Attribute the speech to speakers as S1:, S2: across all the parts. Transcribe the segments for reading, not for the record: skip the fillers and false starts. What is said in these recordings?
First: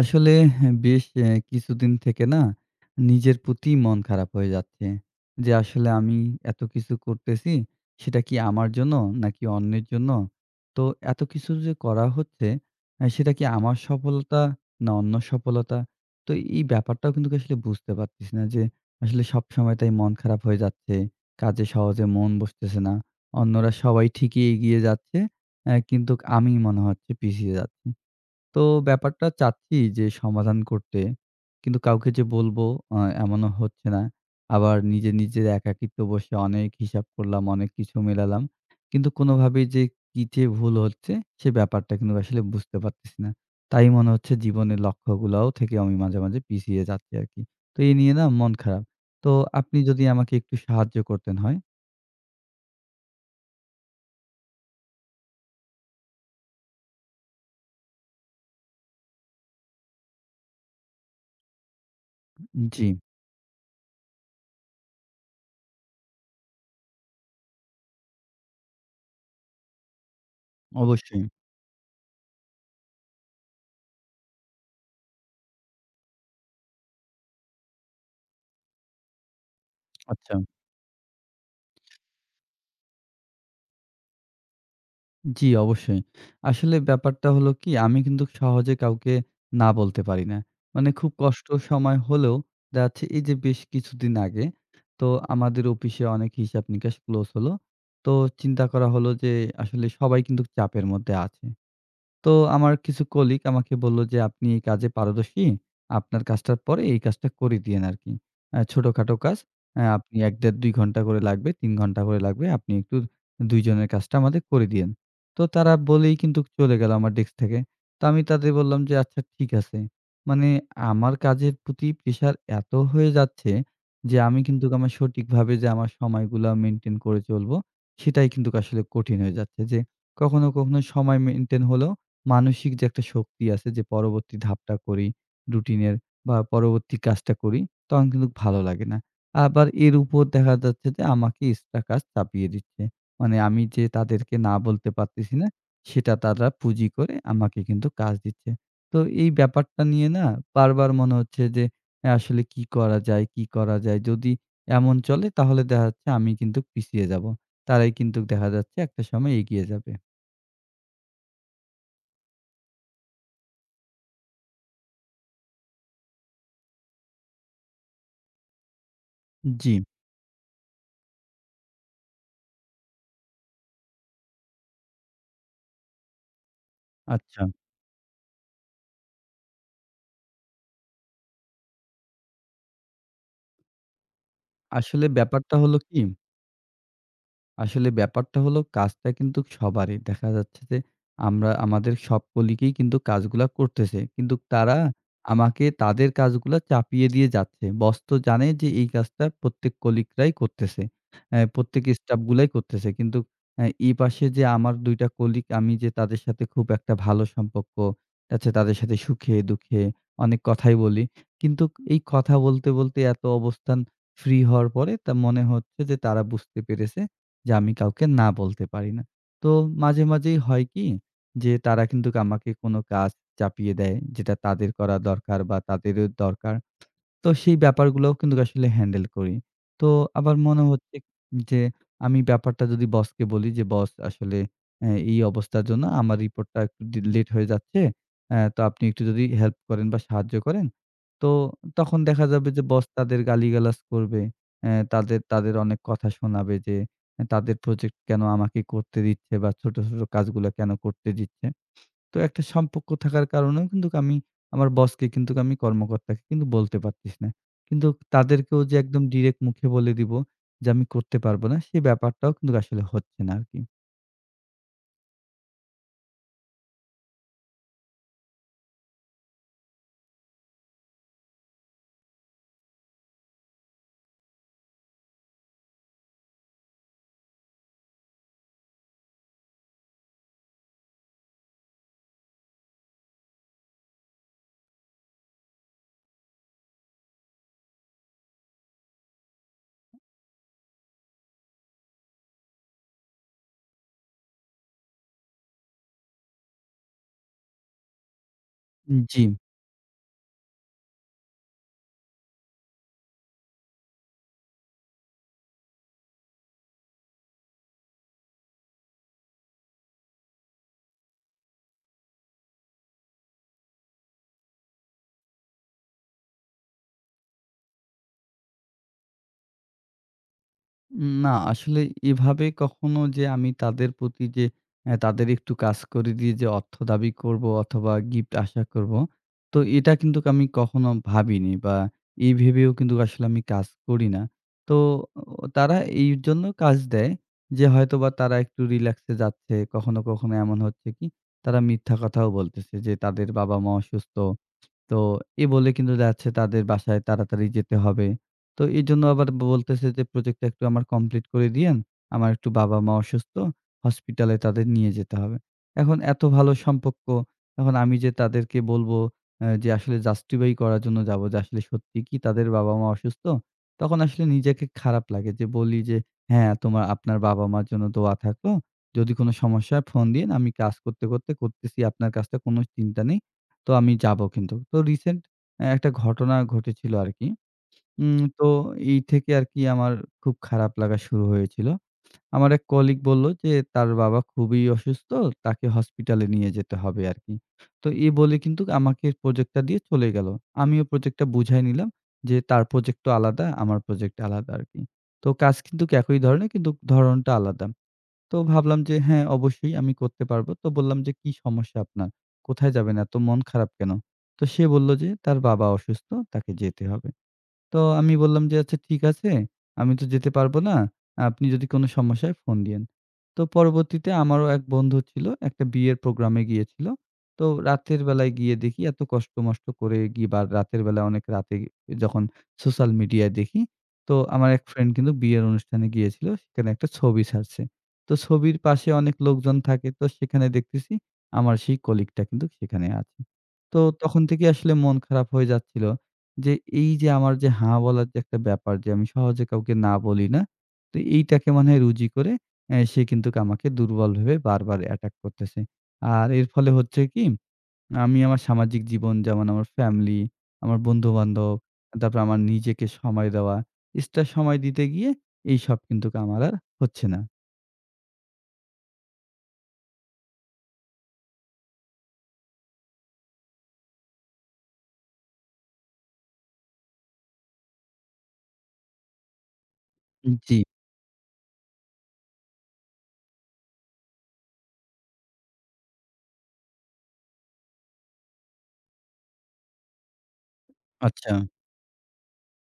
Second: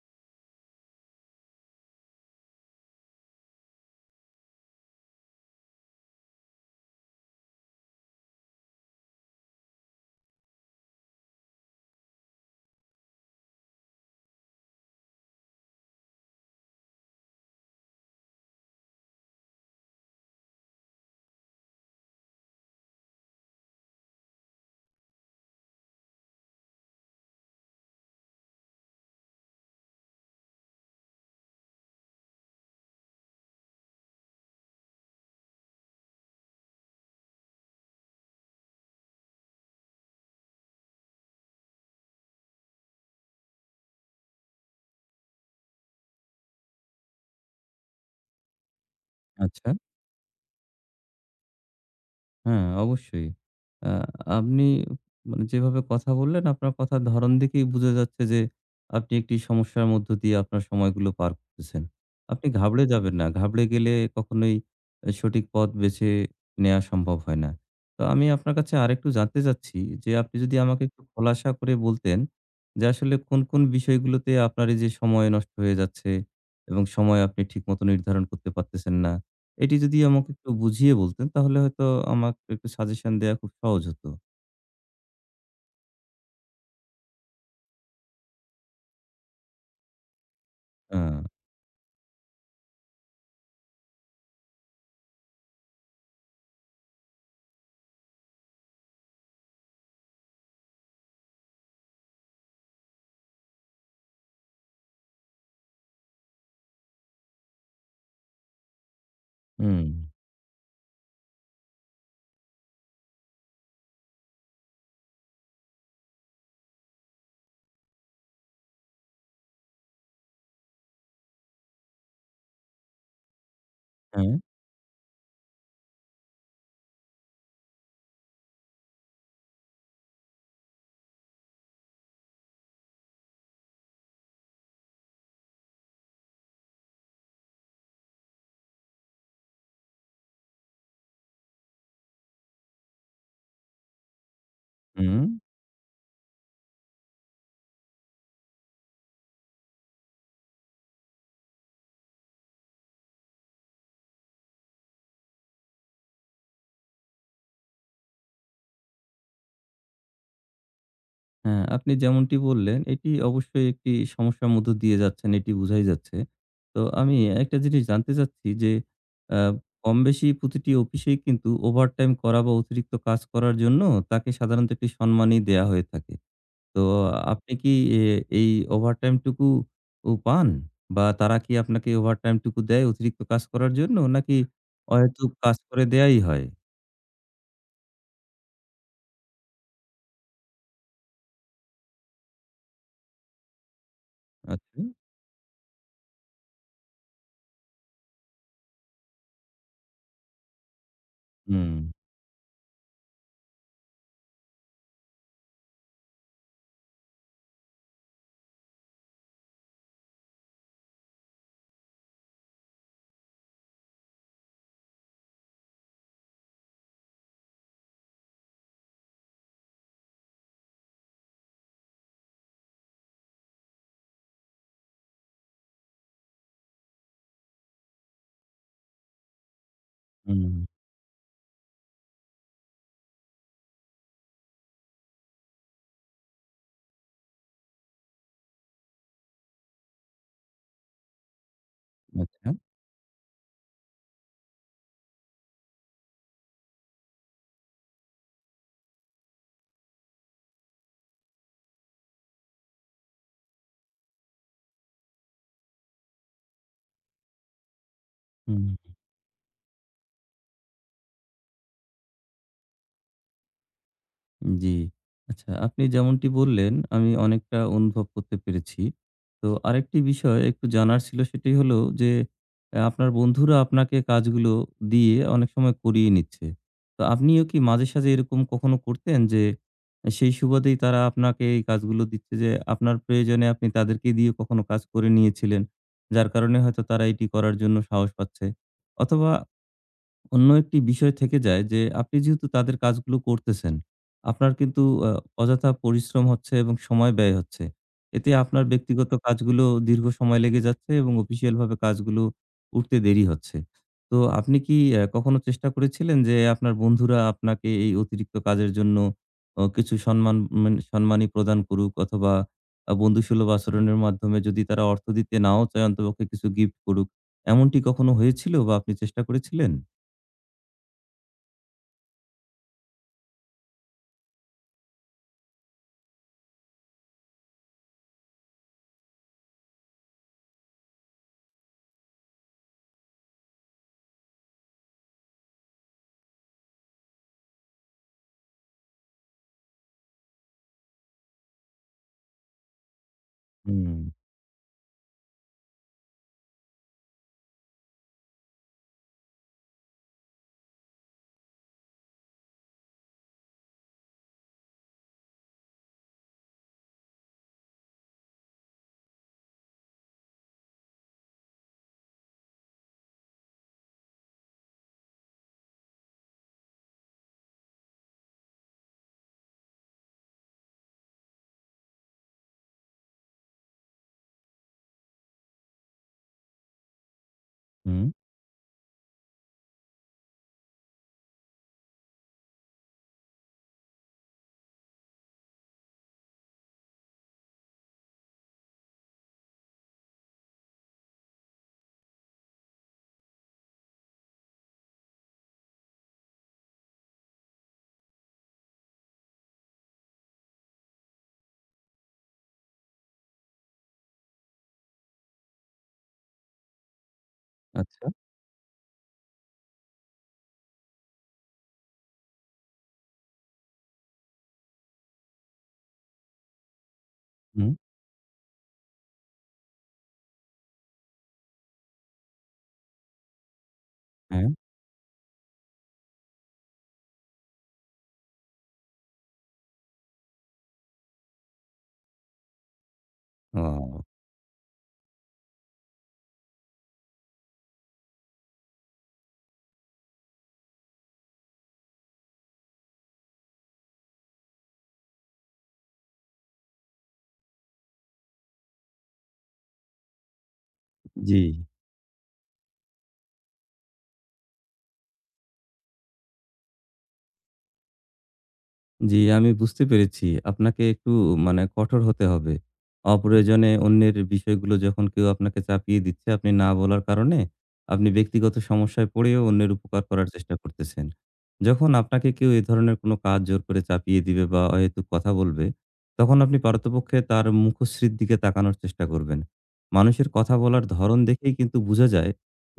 S1: আসলে বেশ কিছুদিন থেকে না নিজের প্রতি মন খারাপ হয়ে যাচ্ছে। যে আসলে আমি এত কিছু করতেছি সেটা কি আমার জন্য নাকি অন্যের জন্য? তো এত কিছু যে করা হচ্ছে সেটা কি আমার সফলতা না অন্যর সফলতা? তো এই ব্যাপারটাও কিন্তু আসলে বুঝতে পারতেছি না যে আসলে সবসময় তাই মন খারাপ হয়ে যাচ্ছে। কাজে সহজে মন বসতেছে না। অন্যরা সবাই ঠিকই এগিয়ে যাচ্ছে কিন্তু আমি মনে হচ্ছে পিছিয়ে যাচ্ছি। তো ব্যাপারটা চাচ্ছি যে সমাধান করতে। কিন্তু কাউকে যে বলবো আ এমনও হচ্ছে না। আবার নিজের একাকিত্ব বসে অনেক হিসাব করলাম, অনেক কিছু মেলালাম। কিন্তু কোনোভাবেই যে কি যে ভুল হচ্ছে সে ব্যাপারটা কিন্তু আসলে বুঝতে পারতেছি না। তাই মনে হচ্ছে জীবনের লক্ষ্যগুলাও থেকে আমি মাঝে, মাঝে পিছিয়ে যাচ্ছি আরকি। তো এই নিয়ে না মন খারাপ। তো
S2: আচ্ছা।
S1: আপনি যদি আমাকে একটু সাহায্য করতেন হয়?
S2: হ্যাঁ, অবশ্যই। আ আপনি মানে যেভাবে কথা বললেন, আপনার কথার ধরণ দেখেই বোঝা যাচ্ছে যে, আপনি একটি সমস্যার মধ্য দিয়ে আপনার সময়গুলো পার করতেছেন। আপনি ঘাবড়ে
S1: জি।
S2: যাবেন না। ঘাবড়ে গেলে কখনোই এ সঠিক পথ বেছে নেয়া সম্ভব হয় না। তো আমি আপনার কাছে আরেকটু জানতে চাচ্ছি যে, আপনি যদি
S1: জি,
S2: আমাকে একটু
S1: অবশ্যই।
S2: খোলাসা করে বলতেন যে, আসলে কোন, কোন বিষয়গুলোতে আপনার এই যে সময় নষ্ট হয়ে যাচ্ছে এবং সময় আপনি ঠিক মতো নির্ধারণ করতে পারতেছেন না? এটি যদি আমাকে
S1: আচ্ছা।
S2: একটু বুঝিয়ে বলতেন তাহলে হয়তো আমাকে একটু সাজেশন দেয়া খুব সহজ হতো।
S1: জি, অবশ্যই। আসলে ব্যাপারটা হলো কি আমি কিন্তু সহজে কাউকে না বলতে পারি না। মানে
S2: আ
S1: খুব কষ্ট সময় হলেও দেখা যাচ্ছে এই যে বেশ কিছুদিন আগে তো আমাদের অফিসে অনেক হিসাব নিকাশ ক্লোজ হলো। তো চিন্তা করা হলো যে আসলে সবাই কিন্তু চাপের মধ্যে আছে। তো আমার কিছু কলিগ আমাকে বলল যে, "আপনি এই কাজে পারদর্শী। আপনার কাজটার পরে এই কাজটা করে দিয়েন আরকি। ছোটখাটো কাজ।
S2: হুম,
S1: আপনি ১-১.৫-২ ঘন্টা করে লাগবে, ৩ ঘন্টা করে লাগবে। আপনি একটু ২ জনের কাজটা আমাদের করে দিয়েন।" তো তারা বলেই কিন্তু চলে গেল আমার ডেস্ক থেকে। তো আমি তাদের বললাম যে, "আচ্ছা ঠিক আছে।" মানে আমার কাজের প্রতি প্রেশার এত হয়ে যাচ্ছে যে,
S2: হ্যাঁ,
S1: আমি কিন্তু আমার সঠিকভাবে যে আমার সময়গুলা মেইনটেইন করে চলবো, সেটাই কিন্তু আসলে কঠিন হয়ে যাচ্ছে। যে কখনো, কখনো সময় মেইনটেইন হলেও মানসিক যে একটা শক্তি আছে যে পরবর্তী ধাপটা করি রুটিনের বা পরবর্তী কাজটা করি তখন কিন্তু ভালো লাগে না। আবার এর উপর দেখা যাচ্ছে যে আমাকে এক্সট্রা কাজ চাপিয়ে দিচ্ছে। মানে আমি যে তাদেরকে না বলতে
S2: হুম,
S1: পারতেছি না সেটা তারা পুঁজি করে আমাকে কিন্তু কাজ দিচ্ছে। তো এই ব্যাপারটা নিয়ে না বারবার মনে হচ্ছে যে এ আসলে কি করা যায়, কি করা যায়? যদি এমন চলে তাহলে দেখা যাচ্ছে আমি কিন্তু পিছিয়ে যাবো। তারাই কিন্তু দেখা যাচ্ছে একটা সময় এগিয়ে যাবে।
S2: হ্যাঁ, আপনি যেমনটি বললেন এটি অবশ্যই একটি সমস্যার মধ্য দিয়ে যাচ্ছেন এটি বুঝাই যাচ্ছে। তো আমি একটা জিনিস জানতে চাচ্ছি যে আ
S1: জি,
S2: কম বেশি প্রতিটি অফিসেই কিন্তু ওভারটাইম করা বা অতিরিক্ত কাজ করার জন্য তাকে সাধারণত একটি সম্মানই দেয়া হয়ে থাকে। তো
S1: আচ্ছা।
S2: আপনি কি এ এই ওভারটাইম টুকু পান? বা তারা কি আপনাকে ওভারটাইম টুকু দেয় অতিরিক্ত কাজ করার জন্য? নাকি
S1: আসলে
S2: অহেতুক কাজ
S1: ব্যাপারটা হলো
S2: করে
S1: কি?
S2: দেয়াই হয়?
S1: আসলে ব্যাপারটা হলো কাজটা কিন্তু সবারই। দেখা যাচ্ছে যে আমরা আমাদের সব কলিগই কিন্তু কাজগুলা করতেছে। কিন্তু তারা
S2: আচ্ছা।
S1: আমাকে তাদের কাজগুলা চাপিয়ে দিয়ে যাচ্ছে। বস তো জানে যে এই কাজটা প্রত্যেক কলিগরাই করতেছে।
S2: হুম,
S1: প্রত্যেক স্টাফ গুলাই করতেছে। কিন্তু এপাশে যে আমার ২ টা কলিগ আমি যে তাদের সাথে খুব একটা ভালো সম্পর্ক আছে তাদের সাথে সুখে দুঃখে অনেক কথাই বলি। কিন্তু এই কথা বলতে, বলতে এত অবস্থান ফ্রি হওয়ার পরে তা মনে হচ্ছে যে তারা বুঝতে পেরেছে যে আমি কাউকে না বলতে পারি না। তো মাঝে, মাঝেই হয় কি? যে তারা কিন্তু আমাকে কোনো কাজ চাপিয়ে দেয়, যেটা তাদের করা দরকার বা তাদেরও দরকার। তো সেই ব্যাপারগুলোও কিন্তু আসলে হ্যান্ডেল করি। তো আবার
S2: হুম।
S1: মনে হচ্ছে যে আমি ব্যাপারটা যদি বসকে বলি যে, "বস আসলে এই অবস্থার জন্য আমার রিপোর্টটা একটু ডি লেট হয়ে যাচ্ছে। তো আপনি একটু যদি হেল্প করেন বা সাহায্য করেন।" তো তখন দেখা যাবে
S2: আচ্ছা।
S1: যে বস তাদের গালিগালাজ করবে। তাদের তাদের অনেক কথা শোনাবে যে, আহ, তাদের প্রজেক্ট কেন আমাকে করতে দিচ্ছে বা ছোট, ছোট কাজগুলো কেন করতে দিচ্ছে। তো একটা সম্পর্ক থাকার কারণেও কিন্তুক আমি আমার বসকে কিন্তুক আমি কর্মকর্তাকে কিন্তু বলতে পারতেছি না। কিন্তু তাদেরকেও
S2: হুম।
S1: যে একদম ডিরেক্ট মুখে বলে দিব যে আমি করতে পারব না, সে ব্যাপারটাও কিন্তু আসলে হচ্ছে না আরকি।
S2: জি। আচ্ছা আপনি যেমনটি বললেন, আমি অনেকটা অনুভব করতে পেরেছি। তো আরেকটি বিষয় একটু জানার ছিল সেটি হলো যে, আপনার বন্ধুরা আপনাকে কাজগুলো দিয়ে অনেক সময় করিয়ে নিচ্ছে। তো আপনিও কি মাঝে সাঝে এরকম কখনো করতেন যে, সেই সুবাদেই তারা আপনাকে এই কাজগুলো দিচ্ছে যে, আপনার প্রয়োজনে আপনি তাদেরকে দিয়ে কখনো কাজ করে নিয়েছিলেন, যার কারণে হয়তো তারা এটি করার জন্য সাহস পাচ্ছে? অথবা অন্য একটি বিষয় থেকে যায় যে আপনি যেহেতু তাদের কাজগুলো করতেছেন, আপনার কিন্তু আ অযথা পরিশ্রম হচ্ছে এবং সময় ব্যয় হচ্ছে। এতে আপনার ব্যক্তিগত
S1: জি।
S2: কাজগুলো দীর্ঘ সময় লেগে যাচ্ছে এবং অফিসিয়াল ভাবে কাজগুলো উঠতে দেরি হচ্ছে। তো আপনি কি কখনো চেষ্টা করেছিলেন যে আপনার বন্ধুরা আপনাকে এই অতিরিক্ত কাজের জন্য কিছু সম্মান মানে সম্মানী প্রদান করুক অথবা বন্ধুসুলভ আচরণের মাধ্যমে যদি তারা অর্থ দিতে নাও চায় অন্ততপক্ষে কিছু গিফট করুক। এমনটি কখনো হয়েছিল বা আপনি চেষ্টা করেছিলেন?
S1: না আসলে এভাবে কখনো যে আমি তাদের প্রতি যে তাদের একটু কাজ করে দিয়ে যে অর্থ দাবি করব অথবা গিফট আশা করব। তো এটা কিন্তু আমি কখনো ভাবিনি বা এই ভেবেও কিন্তু আসলে আমি কাজ করি না। তো ও তারা এইজন্য কাজ দেয় যে হয়তোবা তারা একটু রিল্যাক্সে যাচ্ছে। কখনো, কখনো এমন হচ্ছে কি তারা মিথ্যা কথাও বলতেছে যে তাদের বাবা-মা
S2: হুম,
S1: অসুস্থ। তো এ বলে কিন্তু যাচ্ছে তাদের বাসায় তাড়াতাড়ি যেতে হবে। তো এজন্য আবার বলতেছে যে, "প্রজেক্টটা একটু আমার কমপ্লিট করে দিয়েন। আমার একটু বাবা-মা অসুস্থ। হসপিটালে তাদের নিয়ে যেতে হবে।" এখন এত ভালো সম্পর্ক, এখন আমি যে তাদেরকে বলবো যে আসলে জাস্টিফাই করার জন্য যাবো যে আসলে সত্যি কি তাদের বাবা-মা অসুস্থ? তখন আসলে নিজেকে খারাপ লাগে যে বলি যে, "হ্যাঁ, তোমার আপনার বাবা-মার জন্য দোয়া থাকলো। যদি কোনো সমস্যা হয় ফোন দিয়েন। আমি কাজ করতে, করতে করতেছি। আপনার কাজটা কোনো চিন্তা নেই।" তো আমি যাবো কিন্তু। তো রিসেন্ট একটা ঘটনা ঘটেছিল আরকি।
S2: হুম,
S1: তো এই থেকে আরকি আমার খুব খারাপ লাগা শুরু হয়েছিল। আমার এক কলিগ বলল যে, তার বাবা খুবই অসুস্থ, তাকে হসপিটালে নিয়ে যেতে হবে আরকি। তো এ বলে কিন্তু আমাকে প্রজেক্টটা দিয়ে চলে গেল। আমিও প্রজেক্টটা বুঝাই নিলাম যে, তার প্রজেক্ট তো আলাদা, আমার প্রজেক্ট আলাদা আরকি। তো কাজ কিন্তু একই ধরনের কিন্তু ধরনটা আলাদা। তো ভাবলাম যে হ্যাঁ, অবশ্যই আমি করতে পারবো। তো বললাম যে, "কি সমস্যা আপনার? কোথায় যাবেন? এত মন খারাপ কেন?" তো সে বলল যে, "তার বাবা অসুস্থ, তাকে যেতে হবে।" তো
S2: আচ্ছা,
S1: আমি বললাম যে, "আচ্ছা ঠিক আছে। আমি তো যেতে পারব না। আপনি যদি কোনো সমস্যা হয় ফোন দিয়েন।" তো পরবর্তীতে আমারও এক বন্ধু ছিল। একটা বিয়ের প্রোগ্রামে গিয়েছিল। তো
S2: হুম,
S1: রাতের বেলায় গিয়ে দেখি এত কষ্ট-মষ্ট করে গিয়ে বা রাতের বেলায় অনেক রাতে যখন সোশ্যাল মিডিয়ায় দেখি, তো
S2: হ্যাঁ,
S1: আমার এক ফ্রেন্ড কিন্তু বিয়ের অনুষ্ঠানে গিয়েছিল। সেখানে একটা ছবি ছাড়ছে। তো ছবির পাশে অনেক লোকজন থাকে। তো সেখানে দেখতেছি আমার সেই কলিগটা কিন্তু সেখানে আছে। তো
S2: ও
S1: তখন থেকে আসলে মন খারাপ হয়ে যাচ্ছিল। যে এই যে আমার যে হ্যাঁ বলার যে একটা ব্যাপার যে আমি সহজে কাউকে না বলি না। তো এইটাকে মনে হয় রুজি করে সে কিন্তু আমাকে দুর্বল ভেবে বারবার অ্যাটাক করতেছে। আর এর ফলে হচ্ছে কি আমি আমার সামাজিক জীবন যেমন আমার ফ্যামিলি, আমার
S2: জি।
S1: বন্ধু-বান্ধব, তারপর আমার নিজেকে সময় দেওয়া, এক্সট্রা সময় দিতে গিয়ে এইসব কিন্তু আমার আর হচ্ছে না।
S2: জি, আমি বুঝতে পেরেছি। আপনাকে একটু মানে কঠোর হতে হবে। অপ্রয়োজনে অন্যের বিষয়গুলো যখন কেউ আপনাকে চাপিয়ে দিচ্ছে, আপনি না বলার কারণে আপনি ব্যক্তিগত সমস্যায় পড়েও অন্যের উপকার করার চেষ্টা
S1: জি।
S2: করতেছেন। যখন আপনাকে কেউ এ ধরনের কোনো কাজ জোর করে চাপিয়ে দিবে বা অহেতুক কথা বলবে, তখন আপনি পারতপক্ষে তার মুখশ্রীর দিকে তাকানোর চেষ্টা করবেন। মানুষের কথা বলার ধরন
S1: আচ্ছা,
S2: দেখেই কিন্তু বুঝা যায়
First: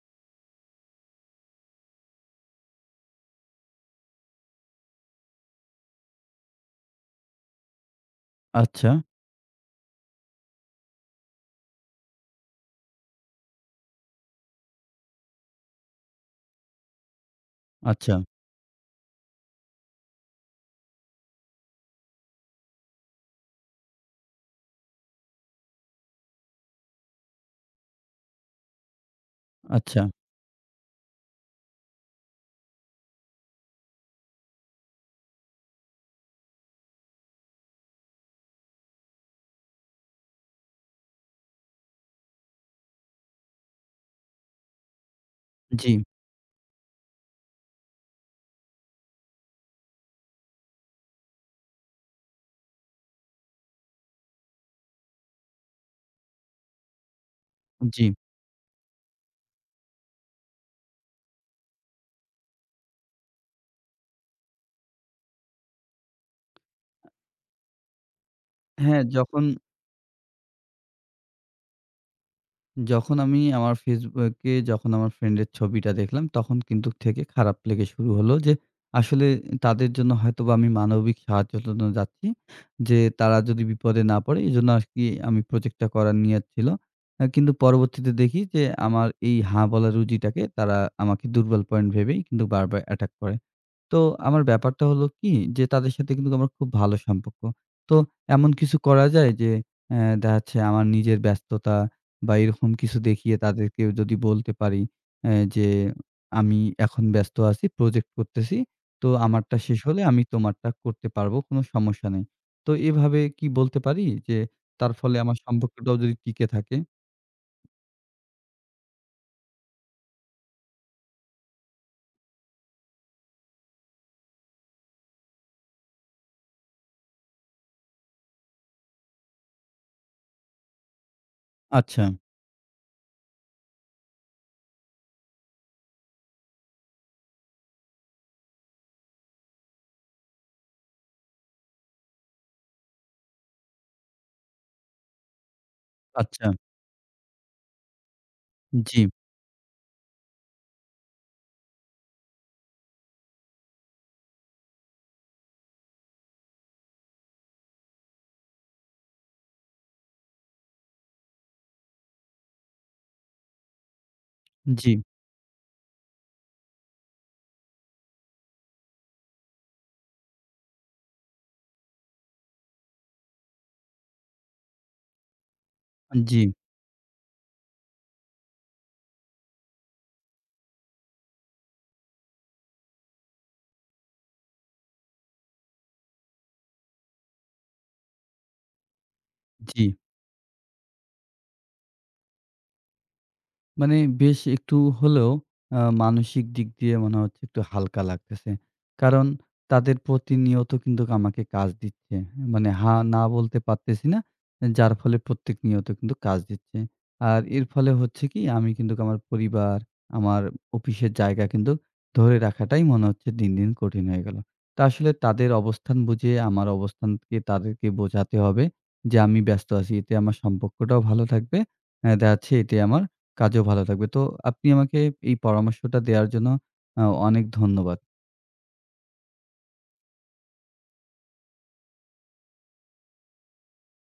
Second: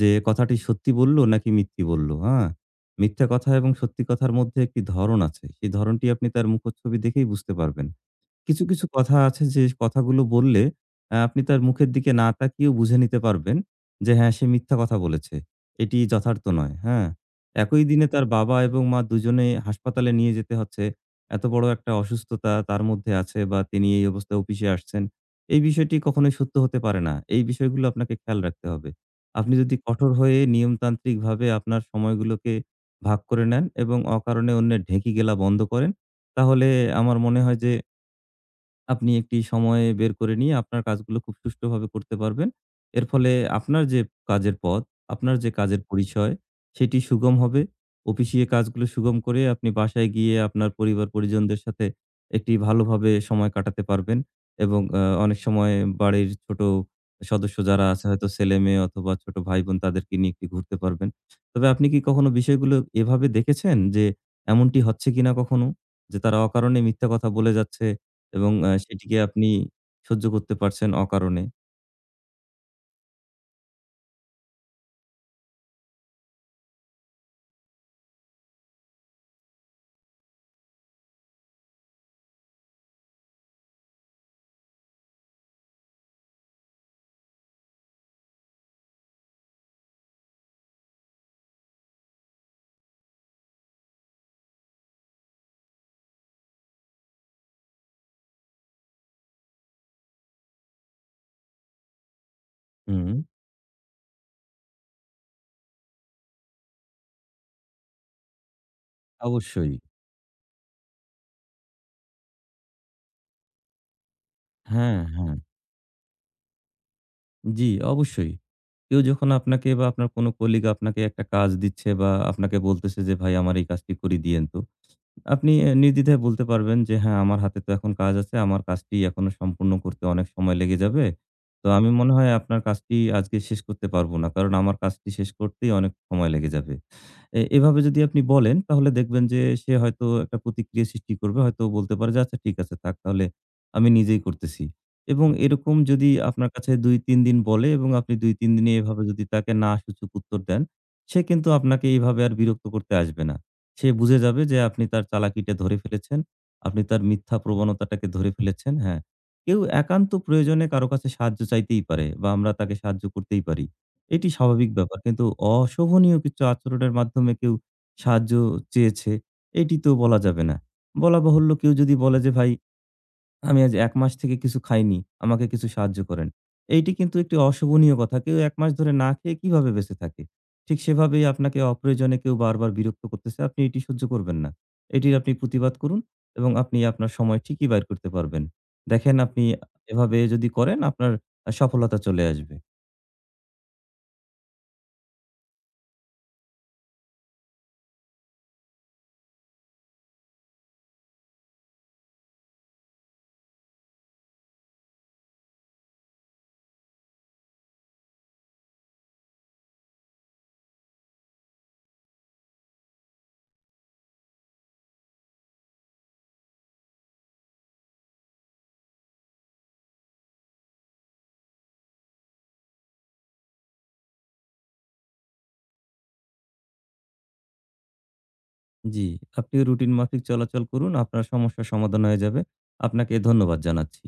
S2: যে কথাটি সত্যি বলল নাকি মিথ্যি বলল, হ্যাঁ? মিথ্যা কথা এবং সত্যি কথার মধ্যে একটি ধরন আছে। সেই ধরনটি আপনি তার মুখচ্ছবি দেখেই বুঝতে পারবেন। কিছু, কিছু
S1: আচ্ছা,
S2: কথা আছে যে কথাগুলো বললে আপনি তার মুখের দিকে না তাকিয়েও বুঝে নিতে পারবেন যে হ্যাঁ, সে মিথ্যা কথা বলেছে। এটি যথার্থ নয়। হ্যাঁ? একই দিনে
S1: আচ্ছা,
S2: তার বাবা এবং মা দুজনেই হাসপাতালে নিয়ে যেতে হচ্ছে। এত বড় একটা অসুস্থতা তার মধ্যে আছে বা তিনি এই অবস্থায় অফিসে আসছেন। এই বিষয়টি কখনোই সত্য হতে পারে না। এই বিষয়গুলো আপনাকে খেয়াল রাখতে হবে। আপনি যদি
S1: আচ্ছা,
S2: কঠোর হয়ে নিয়মতান্ত্রিকভাবে আপনার সময়গুলোকে ভাগ করে নেন এবং অকারণে অন্যের ঢেঁকি গেলা বন্ধ করেন, তাহলে আমার মনে হয় যে আপনি একটি সময় বের করে নিয়ে আপনার কাজগুলো খুব সুষ্ঠুভাবে করতে পারবেন। এর ফলে আপনার যে কাজের পথ, আপনার যে কাজের
S1: জি,
S2: পরিচয় সেটি সুগম হবে। অফিসীয় কাজগুলো সুগম করে আপনি বাসায় গিয়ে আপনার পরিবার-পরিজনদের সাথে একটি ভালোভাবে সময় কাটাতে পারবেন এবং অনেক সময় বাড়ির ছোট সদস্য যারা
S1: জি।
S2: আছে হয়তো ছেলে-মেয়ে অথবা ছোট ভাই-বোন তাদেরকে নিয়ে একটু ঘুরতে পারবেন। তবে আপনি কি কখনো বিষয়গুলো এভাবে দেখেছেন যে এমনটি হচ্ছে কিনা কখনো? যে তারা অকারণে মিথ্যা কথা বলে যাচ্ছে এবং
S1: হ্যাঁ,
S2: সেটিকে
S1: যখন
S2: আপনি সহ্য করতে পারছেন অকারণে।
S1: যখন আমি আমার Facebook এ যখন আমার ফ্রেন্ডের ছবিটা দেখলাম, তখন কিন্তু থেকে খারাপ লেগে শুরু হলো যে, আসলে তাদের জন্য হয়তোবা আমি মানবিক সাহায্যের জন্য যাচ্ছি। যে তারা যদি বিপদে না পড়ে এজন্য আরকি আমি প্রজেক্টটা করার নিয়ত ছিল। কিন্তু পরবর্তীতে দেখি যে আমার এই হা বলা রুজিটাকে তারা আমাকে দুর্বল পয়েন্ট ভেবেই কিন্তু বারবার অ্যাটাক করে। তো আমার ব্যাপারটা হলো কি যে তাদের সাথে কিন্তু আমার খুব ভালো সম্পর্ক। তো এমন কিছু করা যায় যে দেখা যাচ্ছে আমার নিজের ব্যস্ততা বা এরকম কিছু
S2: হুম,
S1: দেখিয়ে তাদেরকেও যদি বলতে পারি যে আমি এখন ব্যস্ত আছি, প্রজেক্ট করতেছি। তো আমারটা
S2: অবশ্যই।
S1: শেষ হলে আমি তোমারটা করতে পারবো। কোনো সমস্যা নেই। তো এভাবে কি বলতে পারি যে তার
S2: হ্যাঁ,
S1: ফলে
S2: হ্যাঁ।
S1: আমার সম্পর্কটাও যদি টিকে থাকে?
S2: জি, অবশ্যই। কেউ যখন আপনাকে বা আপনার কোনো কলিগ আপনাকে একটা কাজ দিচ্ছে বা আপনাকে বলতেছে যে, "ভাই আমার এই কাজটি করে দিয়েন তো।" আপনি নির্দ্বিধায় বলতে পারবেন যে, "হ্যাঁ, আমার হাতে তো এখন কাজ আছে। আমার কাজটি এখনো সম্পূর্ণ করতে অনেক সময় লেগে যাবে। তো আমি
S1: আচ্ছা,
S2: মনে হয় আপনার কাজটি আজকে শেষ করতে পারব না। কারণ আমার কাজটি শেষ করতেই অনেক সময় লেগে যাবে।" এভাবে যদি আপনি বলেন, তাহলে দেখবেন যে সে হয়তো একটা প্রতিক্রিয়া সৃষ্টি করবে। হয়তো বলতে পারে যে, "আচ্ছা ঠিক আছে থাক তাহলে আমি নিজেই করতেছি।" এবং এরকম যদি
S1: আচ্ছা।
S2: আপনার কাছে ২-৩ দিন বলে এবং আপনি ২-৩ দিনে
S1: জি,
S2: এভাবে যদি তাকে না সূচক উত্তর দেন, সে কিন্তু আপনাকে এইভাবে আর বিরক্ত করতে আসবে না। সে বুঝে যাবে যে আপনি তার চালাকিটা ধরে ফেলেছেন। আপনি তার মিথ্যা প্রবণতাটাকে ধরে ফেলেছেন। হ্যাঁ, কেউ একান্ত প্রয়োজনে কারো কাছে সাহায্য চাইতেই পারে বা আমরা তাকে সাহায্য করতেই পারি। এটি স্বাভাবিক
S1: জি,
S2: ব্যাপার। কিন্তু অশোভনীয় কিছু আচরণের মাধ্যমে কেউ সাহায্য চেয়েছে, এটি তো বলা যাবে না। বলা বাহুল্য কেউ যদি বলে যে, "ভাই আমি আজ ১ মাস থেকে কিছু খাইনি। আমাকে কিছু সাহায্য করেন।
S1: জি,
S2: এইটি কিন্তু একটি অশোভনীয় কথা। কেউ ১ মাস ধরে না খেয়ে কিভাবে বেঁচে থাকে? ঠিক সেভাবেই আপনাকে অপ্রয়োজনে কেউ বারবার বিরক্ত করতেছে। আপনি এটি সহ্য করবেন না। এটির আপনি প্রতিবাদ করুন এবং আপনি আপনার সময় ঠিকই বাইর করতে পারবেন। দেখেন আপনি
S1: জি।
S2: এভাবে যদি করেন আপনার সফলতা চলে আসবে।
S1: মানে বেশ একটু হলেও মানসিক দিক দিয়ে মনে হচ্ছে একটু হালকা লাগতেছে। কারণ তাদের প্রতিনিয়ত কিন্তু আমাকে কাজ দিচ্ছে। মানে হ্যাঁ, না বলতে পারতেছি না। যার ফলে প্রত্যেক নিয়ত কিন্তু কাজ দিচ্ছে। আর এর ফলে হচ্ছে কি আমি কিন্তু আমার পরিবার, আমার অফিসের জায়গা কিন্তু ধরে রাখাটাই মনে হচ্ছে দিন, দিন কঠিন হয়ে গেল। তা আসলে তাদের অবস্থান বুঝে আমার অবস্থানকে তাদেরকে বোঝাতে হবে যে আমি ব্যস্ত আছি। এতে আমার সম্পর্কটাও ভালো থাকবে। দেখা যাচ্ছে এতে আমার কাজেও ভালো লাগবে। তো আপনি আমাকে এই পরামর্শটা দেওয়ার জন্য আ অনেক ধন্যবাদ।
S2: জি, আপনিও রুটিন মাফিক চলাচল করুন। আপনার সমস্যার সমাধান হয়ে যাবে। আপনাকে ধন্যবাদ জানাচ্ছি।